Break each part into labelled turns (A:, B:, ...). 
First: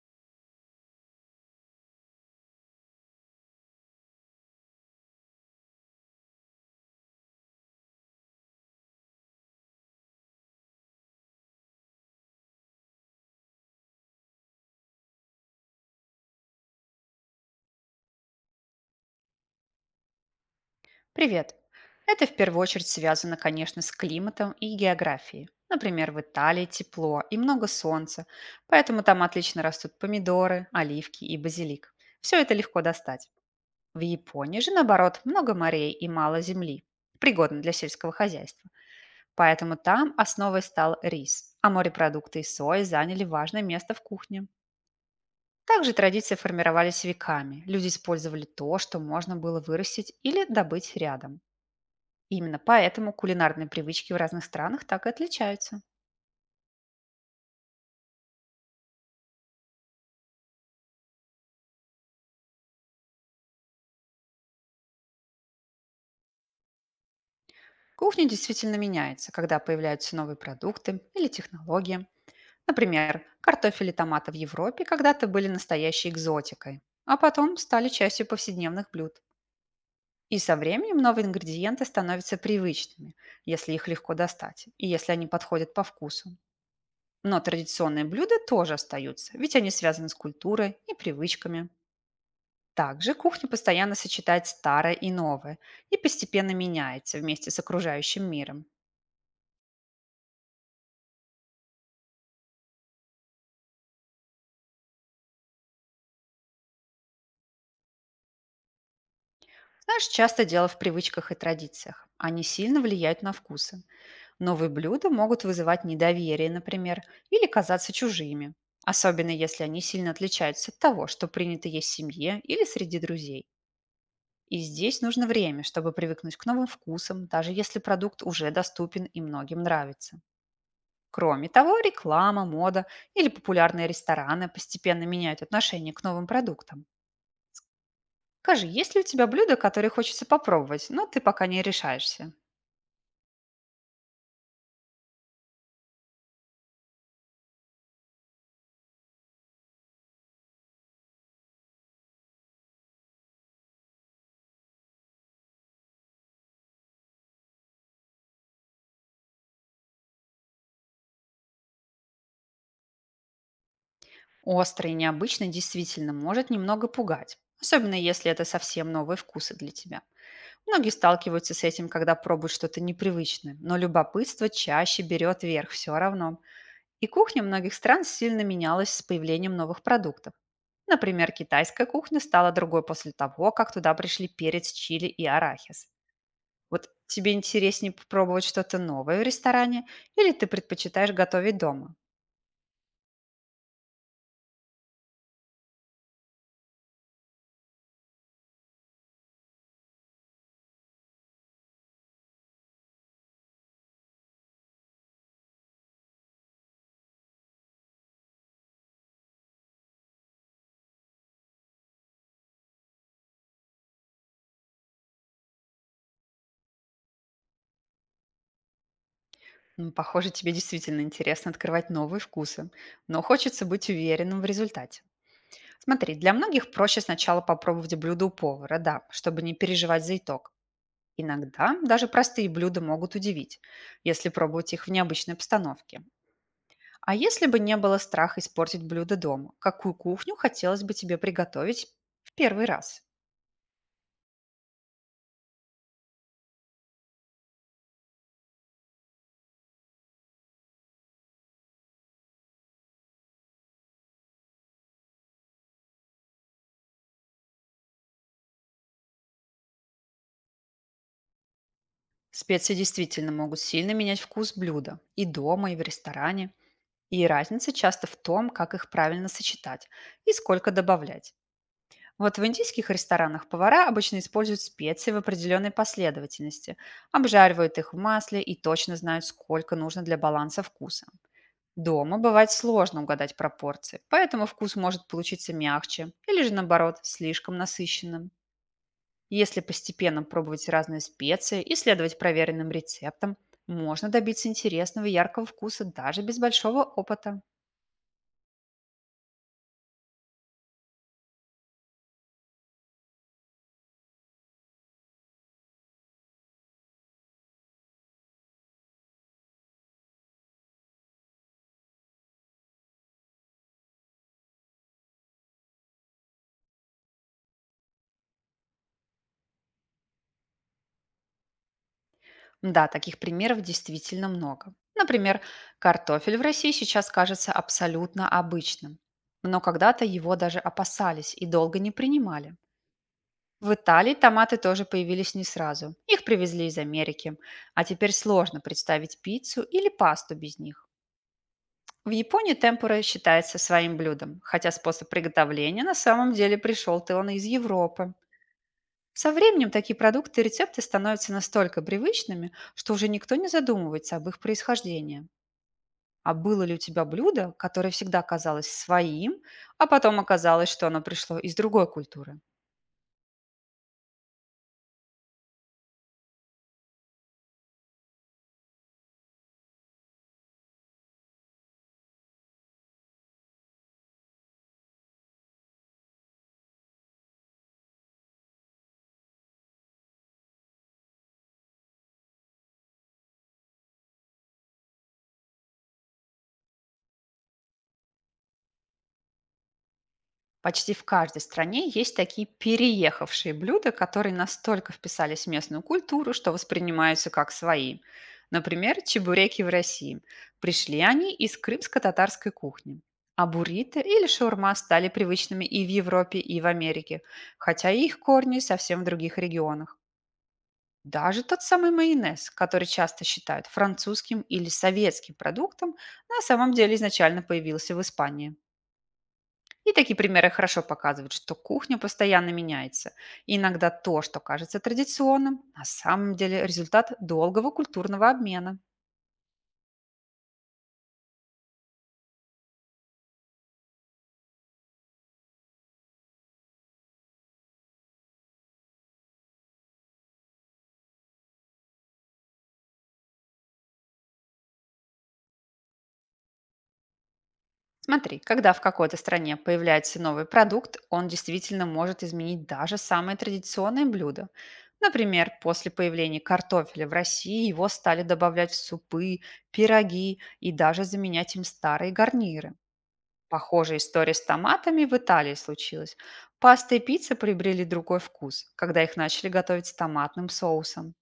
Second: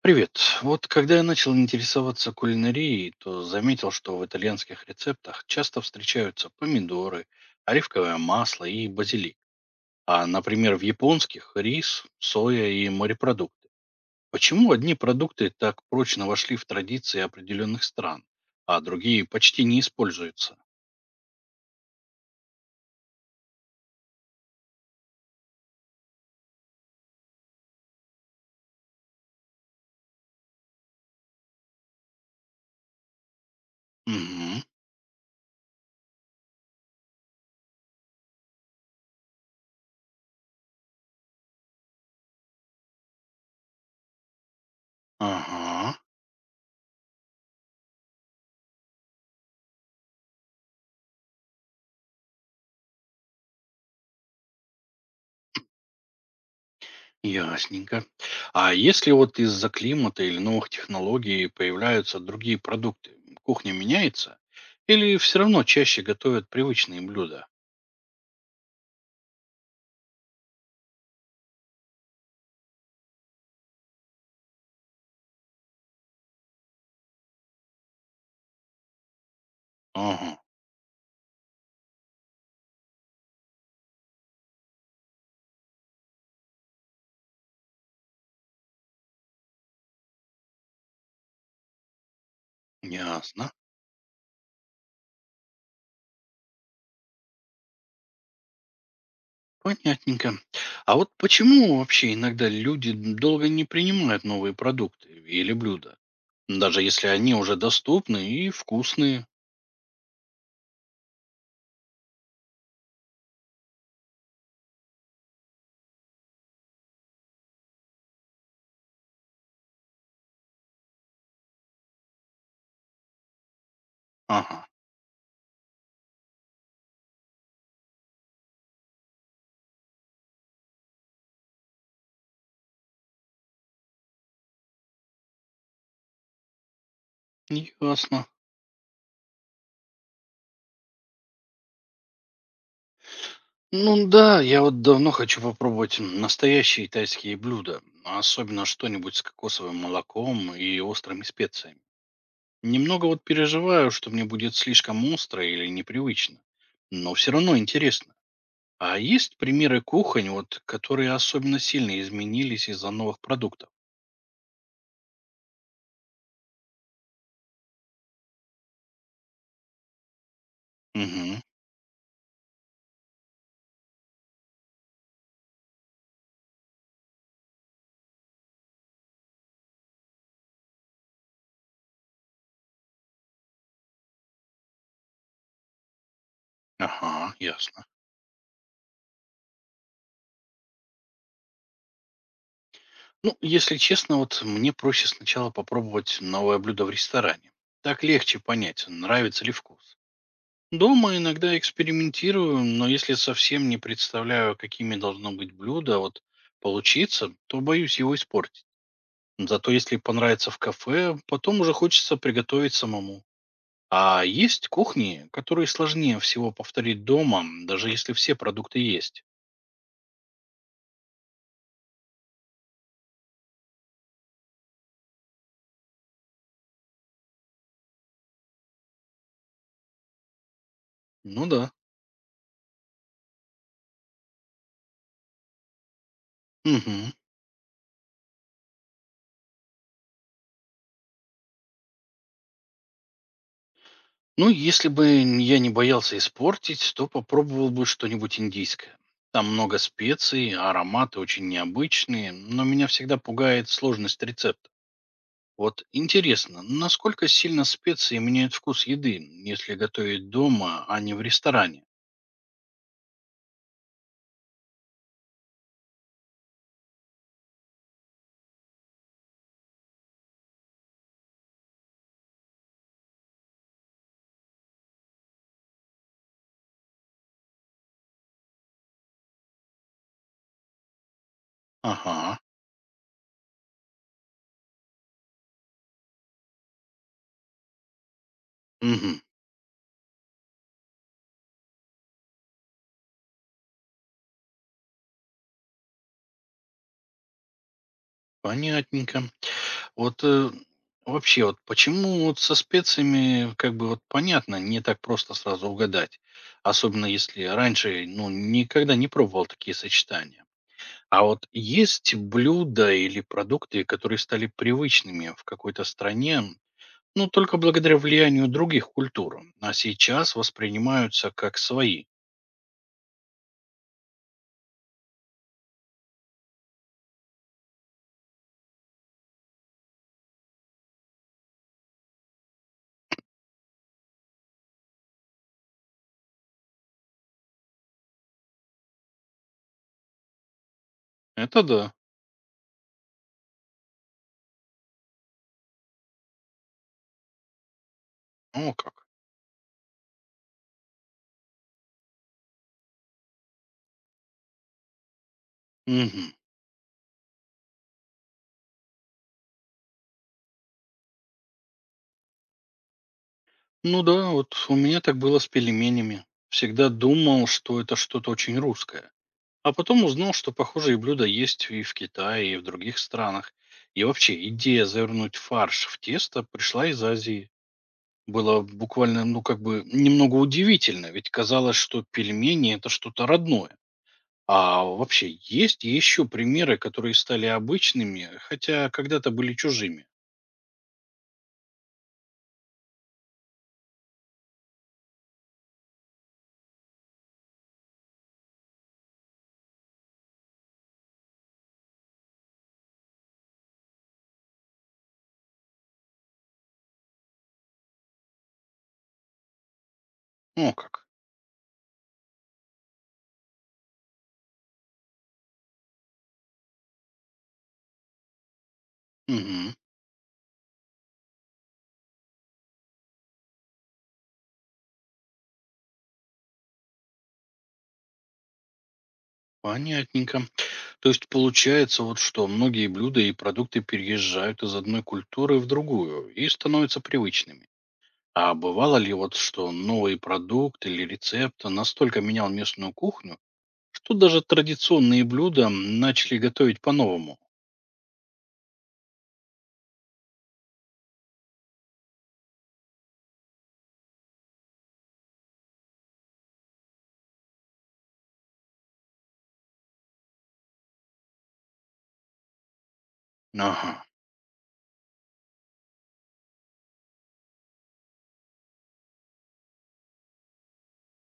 A: Привет. Вот когда я начал интересоваться кулинарией, то заметил, что в итальянских рецептах часто встречаются помидоры, оливковое масло и базилик. А, например, в японских– рис, соя и морепродукты. Почему одни продукты так прочно вошли в традиции определенных стран, а другие почти не используются?
B: Привет! Это в первую очередь связано, конечно, с климатом и географией. Например, в Италии тепло и много солнца, поэтому там отлично растут помидоры, оливки и базилик. Все это легко достать. В Японии
A: Угу.
B: же, наоборот, много морей и мало земли, пригодно для сельского хозяйства. Поэтому там основой стал рис, а морепродукты и сои заняли важное место в кухне. Также
A: Ага.
B: традиции формировались веками. Люди использовали то, что можно было вырастить или добыть рядом. Именно поэтому кулинарные привычки в разных странах так и отличаются.
A: Ясненько. А если вот из-за климата или новых технологий появляются другие продукты, кухня меняется? Или все равно чаще готовят привычные блюда?
B: Кухня действительно меняется, когда появляются новые продукты или технологии. Например, картофель и томаты в Европе когда-то были настоящей экзотикой, а потом стали частью повседневных блюд.
A: Ага,
B: И со временем новые ингредиенты становятся привычными, если их легко достать, и если они подходят по вкусу. Но традиционные блюда тоже остаются, ведь они связаны с культурой и привычками. Также кухня
A: ясно.
B: постоянно сочетает старое и новое и постепенно меняется вместе с окружающим миром.
A: Понятненько. А вот почему вообще иногда люди долго не принимают новые продукты или блюда? Даже если они уже доступны и вкусные.
B: Знаешь, часто дело в привычках и традициях. Они сильно влияют на вкусы. Новые блюда могут вызывать недоверие, например, или казаться чужими, особенно если они сильно отличаются от того, что принято есть в семье или среди друзей. И
A: Ага,
B: здесь нужно время, чтобы привыкнуть к новым вкусам, даже если продукт уже доступен и многим нравится. Кроме того, реклама, мода или популярные рестораны постепенно меняют отношение к новым продуктам.
A: ясно.
B: Скажи, есть ли у тебя блюда, которые хочется попробовать, но ты пока не решаешься?
A: Ну да, я вот давно хочу попробовать настоящие тайские блюда, а особенно что-нибудь с кокосовым молоком и острыми специями. Немного вот переживаю, что мне будет слишком остро или непривычно, но все равно интересно. А есть примеры кухонь, вот, которые особенно сильно изменились из-за новых продуктов?
B: Остро и необычно действительно может немного пугать, особенно если это совсем новые вкусы для тебя. Многие
A: Угу.
B: сталкиваются с этим, когда пробуют что-то непривычное, но любопытство чаще берет верх все равно. И кухня многих стран сильно менялась с появлением новых продуктов. Например, китайская кухня стала другой после того, как туда пришли перец, чили и арахис. Вот тебе
A: Ага, ясно.
B: интереснее попробовать что-то новое в ресторане или ты предпочитаешь готовить дома?
A: Ну, если честно, вот мне проще сначала попробовать новое блюдо в ресторане. Так легче понять, нравится ли вкус. Дома иногда экспериментирую, но если совсем не представляю, какими должно быть блюдо, вот получиться, то боюсь его испортить. Зато если понравится в кафе, потом уже хочется приготовить самому. А есть кухни, которые сложнее всего повторить дома, даже если все продукты есть.
B: Похоже, тебе действительно интересно открывать новые вкусы, но хочется быть уверенным в результате. Смотри, для многих проще сначала попробовать блюдо у повара, да, чтобы не переживать за итог.
A: Ну да.
B: Иногда даже простые блюда могут удивить, если пробовать их в необычной обстановке.
A: Мгм.
B: А если бы не было страха испортить блюдо дома, какую кухню хотелось бы тебе приготовить в первый раз?
A: Ну, если бы я не боялся испортить, то попробовал бы что-нибудь индийское. Там много специй, ароматы очень необычные, но меня всегда пугает сложность рецепта. Вот интересно, насколько сильно специи меняют вкус еды, если готовить дома, а не в ресторане?
B: Специи действительно могут сильно менять вкус блюда и дома, и в ресторане. И разница часто в том, как их правильно сочетать и сколько добавлять. Вот в индийских ресторанах повара обычно используют специи в определенной последовательности, обжаривают их в масле и точно знают, сколько нужно для баланса вкуса. Дома
A: Ага,
B: бывает сложно угадать пропорции, поэтому вкус может получиться мягче или же наоборот слишком насыщенным.
A: мгм,
B: Если постепенно пробовать разные специи и следовать проверенным рецептам, можно добиться интересного и яркого вкуса даже без большого опыта.
A: понятненько. Вот э, вообще, вот почему вот со специями, как бы вот понятно, не так просто сразу угадать. Особенно если раньше, ну, никогда не пробовал такие сочетания. А вот есть блюда или продукты, которые стали привычными в какой-то стране, ну, только благодаря влиянию других культур. А сейчас воспринимаются как свои.
B: Да, таких примеров действительно много. Например, картофель в России сейчас кажется абсолютно обычным, но когда-то его даже опасались и долго не принимали. В Италии томаты тоже появились не сразу. Их привезли из Америки. А теперь сложно представить пиццу или пасту без них.
A: Это да.
B: В Японии темпура считается своим блюдом, хотя способ приготовления на самом деле пришел то он из Европы.
A: О как.
B: Со временем такие продукты и рецепты становятся настолько привычными, что уже никто не задумывается об их происхождении.
A: Мгм.
B: А было ли у тебя блюдо, которое всегда казалось своим, а потом оказалось, что оно пришло из другой культуры?
A: Ну да, вот у меня так было с пельменями. Всегда думал, что это что-то очень русское. А потом узнал, что похожие блюда есть и в Китае, и в других странах. И вообще, идея завернуть фарш в тесто пришла из Азии. Было буквально, ну, как бы, немного удивительно, ведь казалось, что пельмени– это что-то родное. А вообще, есть еще примеры, которые стали обычными, хотя когда-то были чужими?
B: Почти в каждой стране есть такие переехавшие блюда, которые настолько вписались в местную культуру, что воспринимаются как свои. Например, чебуреки в России. Пришли они из крымско-татарской кухни. А буррито или шаурма стали привычными и в Европе, и в Америке, хотя их корни совсем в других регионах.
A: О как.
B: Даже тот самый майонез, который часто считают французским или советским продуктом, на самом деле изначально появился в Испании.
A: Мгм.
B: И такие примеры хорошо показывают, что кухня постоянно меняется. И иногда то, что кажется традиционным, на самом деле результат долгого культурного обмена.
A: Понятненько. То есть получается вот что многие блюда и продукты переезжают из одной культуры в другую и становятся привычными. А бывало ли вот, что новый продукт или рецепт настолько менял местную кухню, что даже традиционные блюда начали готовить по-новому?
B: Смотри, когда в какой-то стране появляется новый продукт, он действительно может изменить даже самые традиционные блюда. Например, после появления картофеля в России его стали добавлять в супы, пироги и даже заменять им старые гарниры.
A: Ага,
B: Похожая история с томатами в Италии случилась. Паста и пицца приобрели другой вкус, когда их начали готовить с томатным соусом.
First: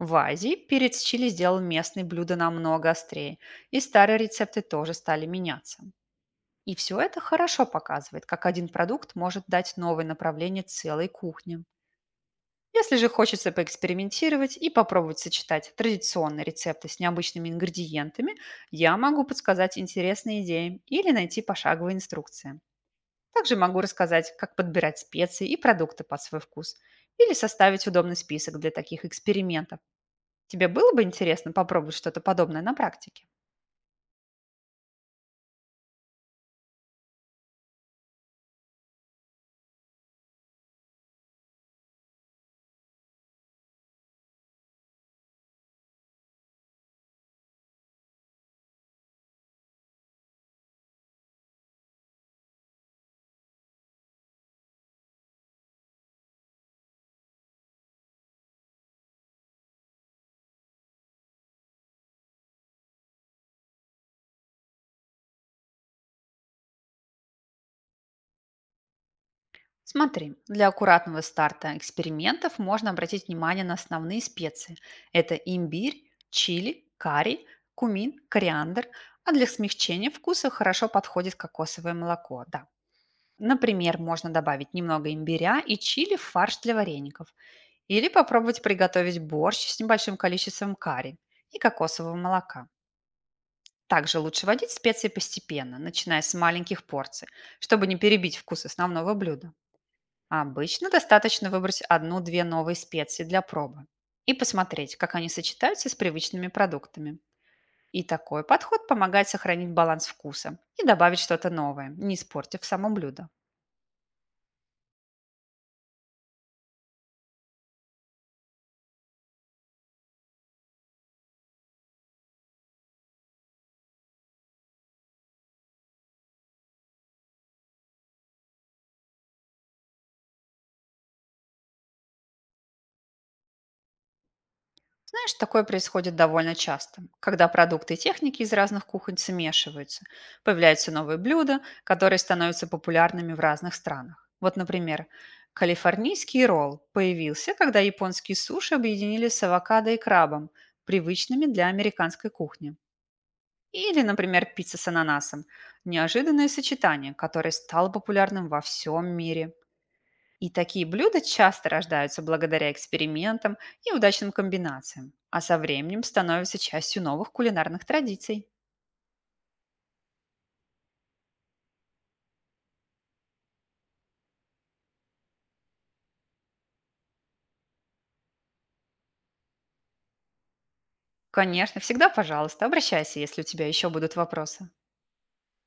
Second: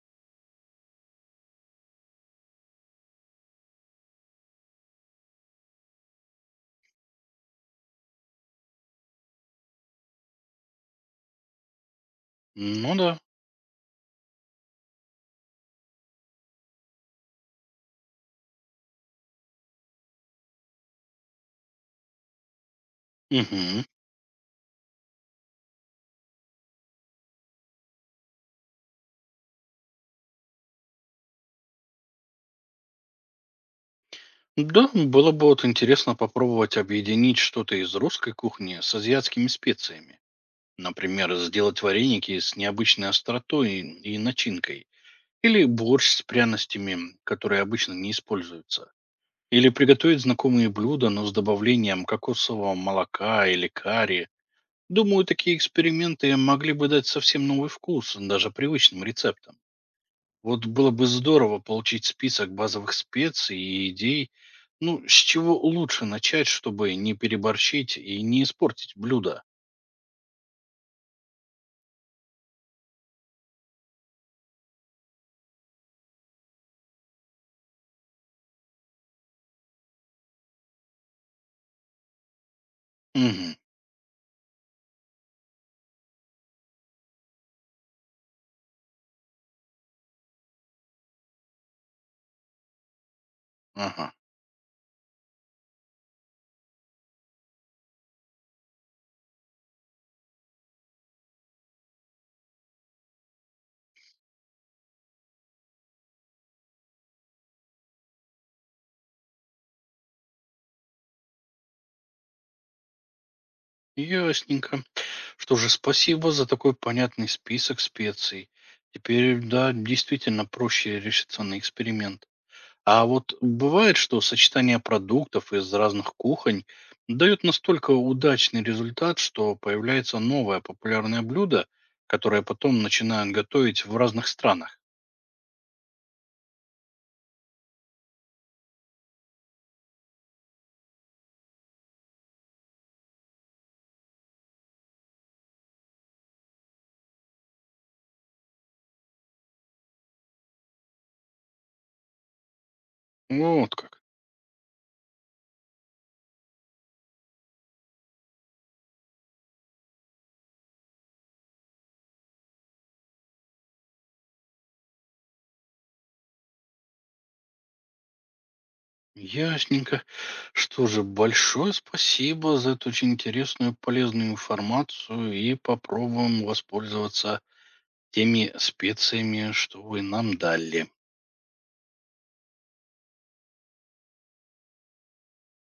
B: В Азии перец чили сделал местные блюда намного острее, и старые рецепты тоже стали меняться. И все это хорошо показывает, как один продукт может дать новое направление целой кухне.
A: ну
B: Если же
A: да.
B: хочется поэкспериментировать и попробовать сочетать традиционные рецепты с необычными ингредиентами, я могу подсказать интересные идеи или найти пошаговые инструкции. Также могу
A: Мгм.
B: рассказать, как подбирать специи и продукты под свой вкус или составить удобный список для таких экспериментов. Тебе было бы интересно попробовать что-то подобное на практике?
A: Да, было бы вот интересно попробовать объединить что-то из русской кухни с азиатскими специями. Например, сделать вареники с необычной остротой и начинкой. Или борщ с пряностями, которые обычно не используются. Или приготовить знакомые блюда, но с добавлением кокосового молока или карри. Думаю, такие эксперименты могли бы дать совсем новый вкус даже привычным рецептам. Вот было бы здорово получить список базовых специй и идей, ну, с чего лучше начать, чтобы не переборщить и не испортить блюдо.
B: Смотри, для аккуратного старта экспериментов можно обратить внимание на основные специи. Это имбирь, чили, карри, кумин, кориандр. А для смягчения вкуса хорошо подходит кокосовое молоко, да.
A: Мгм.
B: Например, можно добавить немного имбиря и чили в фарш для вареников. Или попробовать приготовить борщ с небольшим количеством карри и кокосового молока.
A: Ага.
B: Также лучше вводить специи постепенно, начиная с маленьких порций, чтобы не перебить вкус основного блюда. А обычно достаточно выбрать одну-две новые специи для пробы и посмотреть, как они сочетаются с привычными продуктами. И такой подход помогает сохранить баланс вкуса и добавить что-то новое, не испортив само блюдо.
A: Ясненько. Что же, спасибо за такой понятный список специй. Теперь, да, действительно проще решиться на эксперимент. А вот бывает, что сочетание продуктов из разных кухонь дает настолько удачный результат, что появляется новое популярное блюдо, которое потом начинают готовить в разных странах.
B: Знаешь, такое происходит довольно часто, когда продукты и техники из разных кухонь смешиваются. Появляются новые блюда, которые становятся популярными в разных странах. Вот, например, калифорнийский ролл появился, когда японские суши объединили с авокадо и крабом, привычными для американской кухни.
A: Вот
B: Или,
A: как.
B: например, пицца с ананасом– неожиданное сочетание, которое стало популярным во всем мире. И такие блюда часто рождаются благодаря экспериментам и удачным комбинациям, а со временем становятся частью новых кулинарных традиций.
A: Ясненько. Что же, большое спасибо за эту очень интересную полезную информацию и попробуем воспользоваться теми специями, что вы нам дали.
B: Конечно, всегда, пожалуйста, обращайся, если у тебя еще будут вопросы.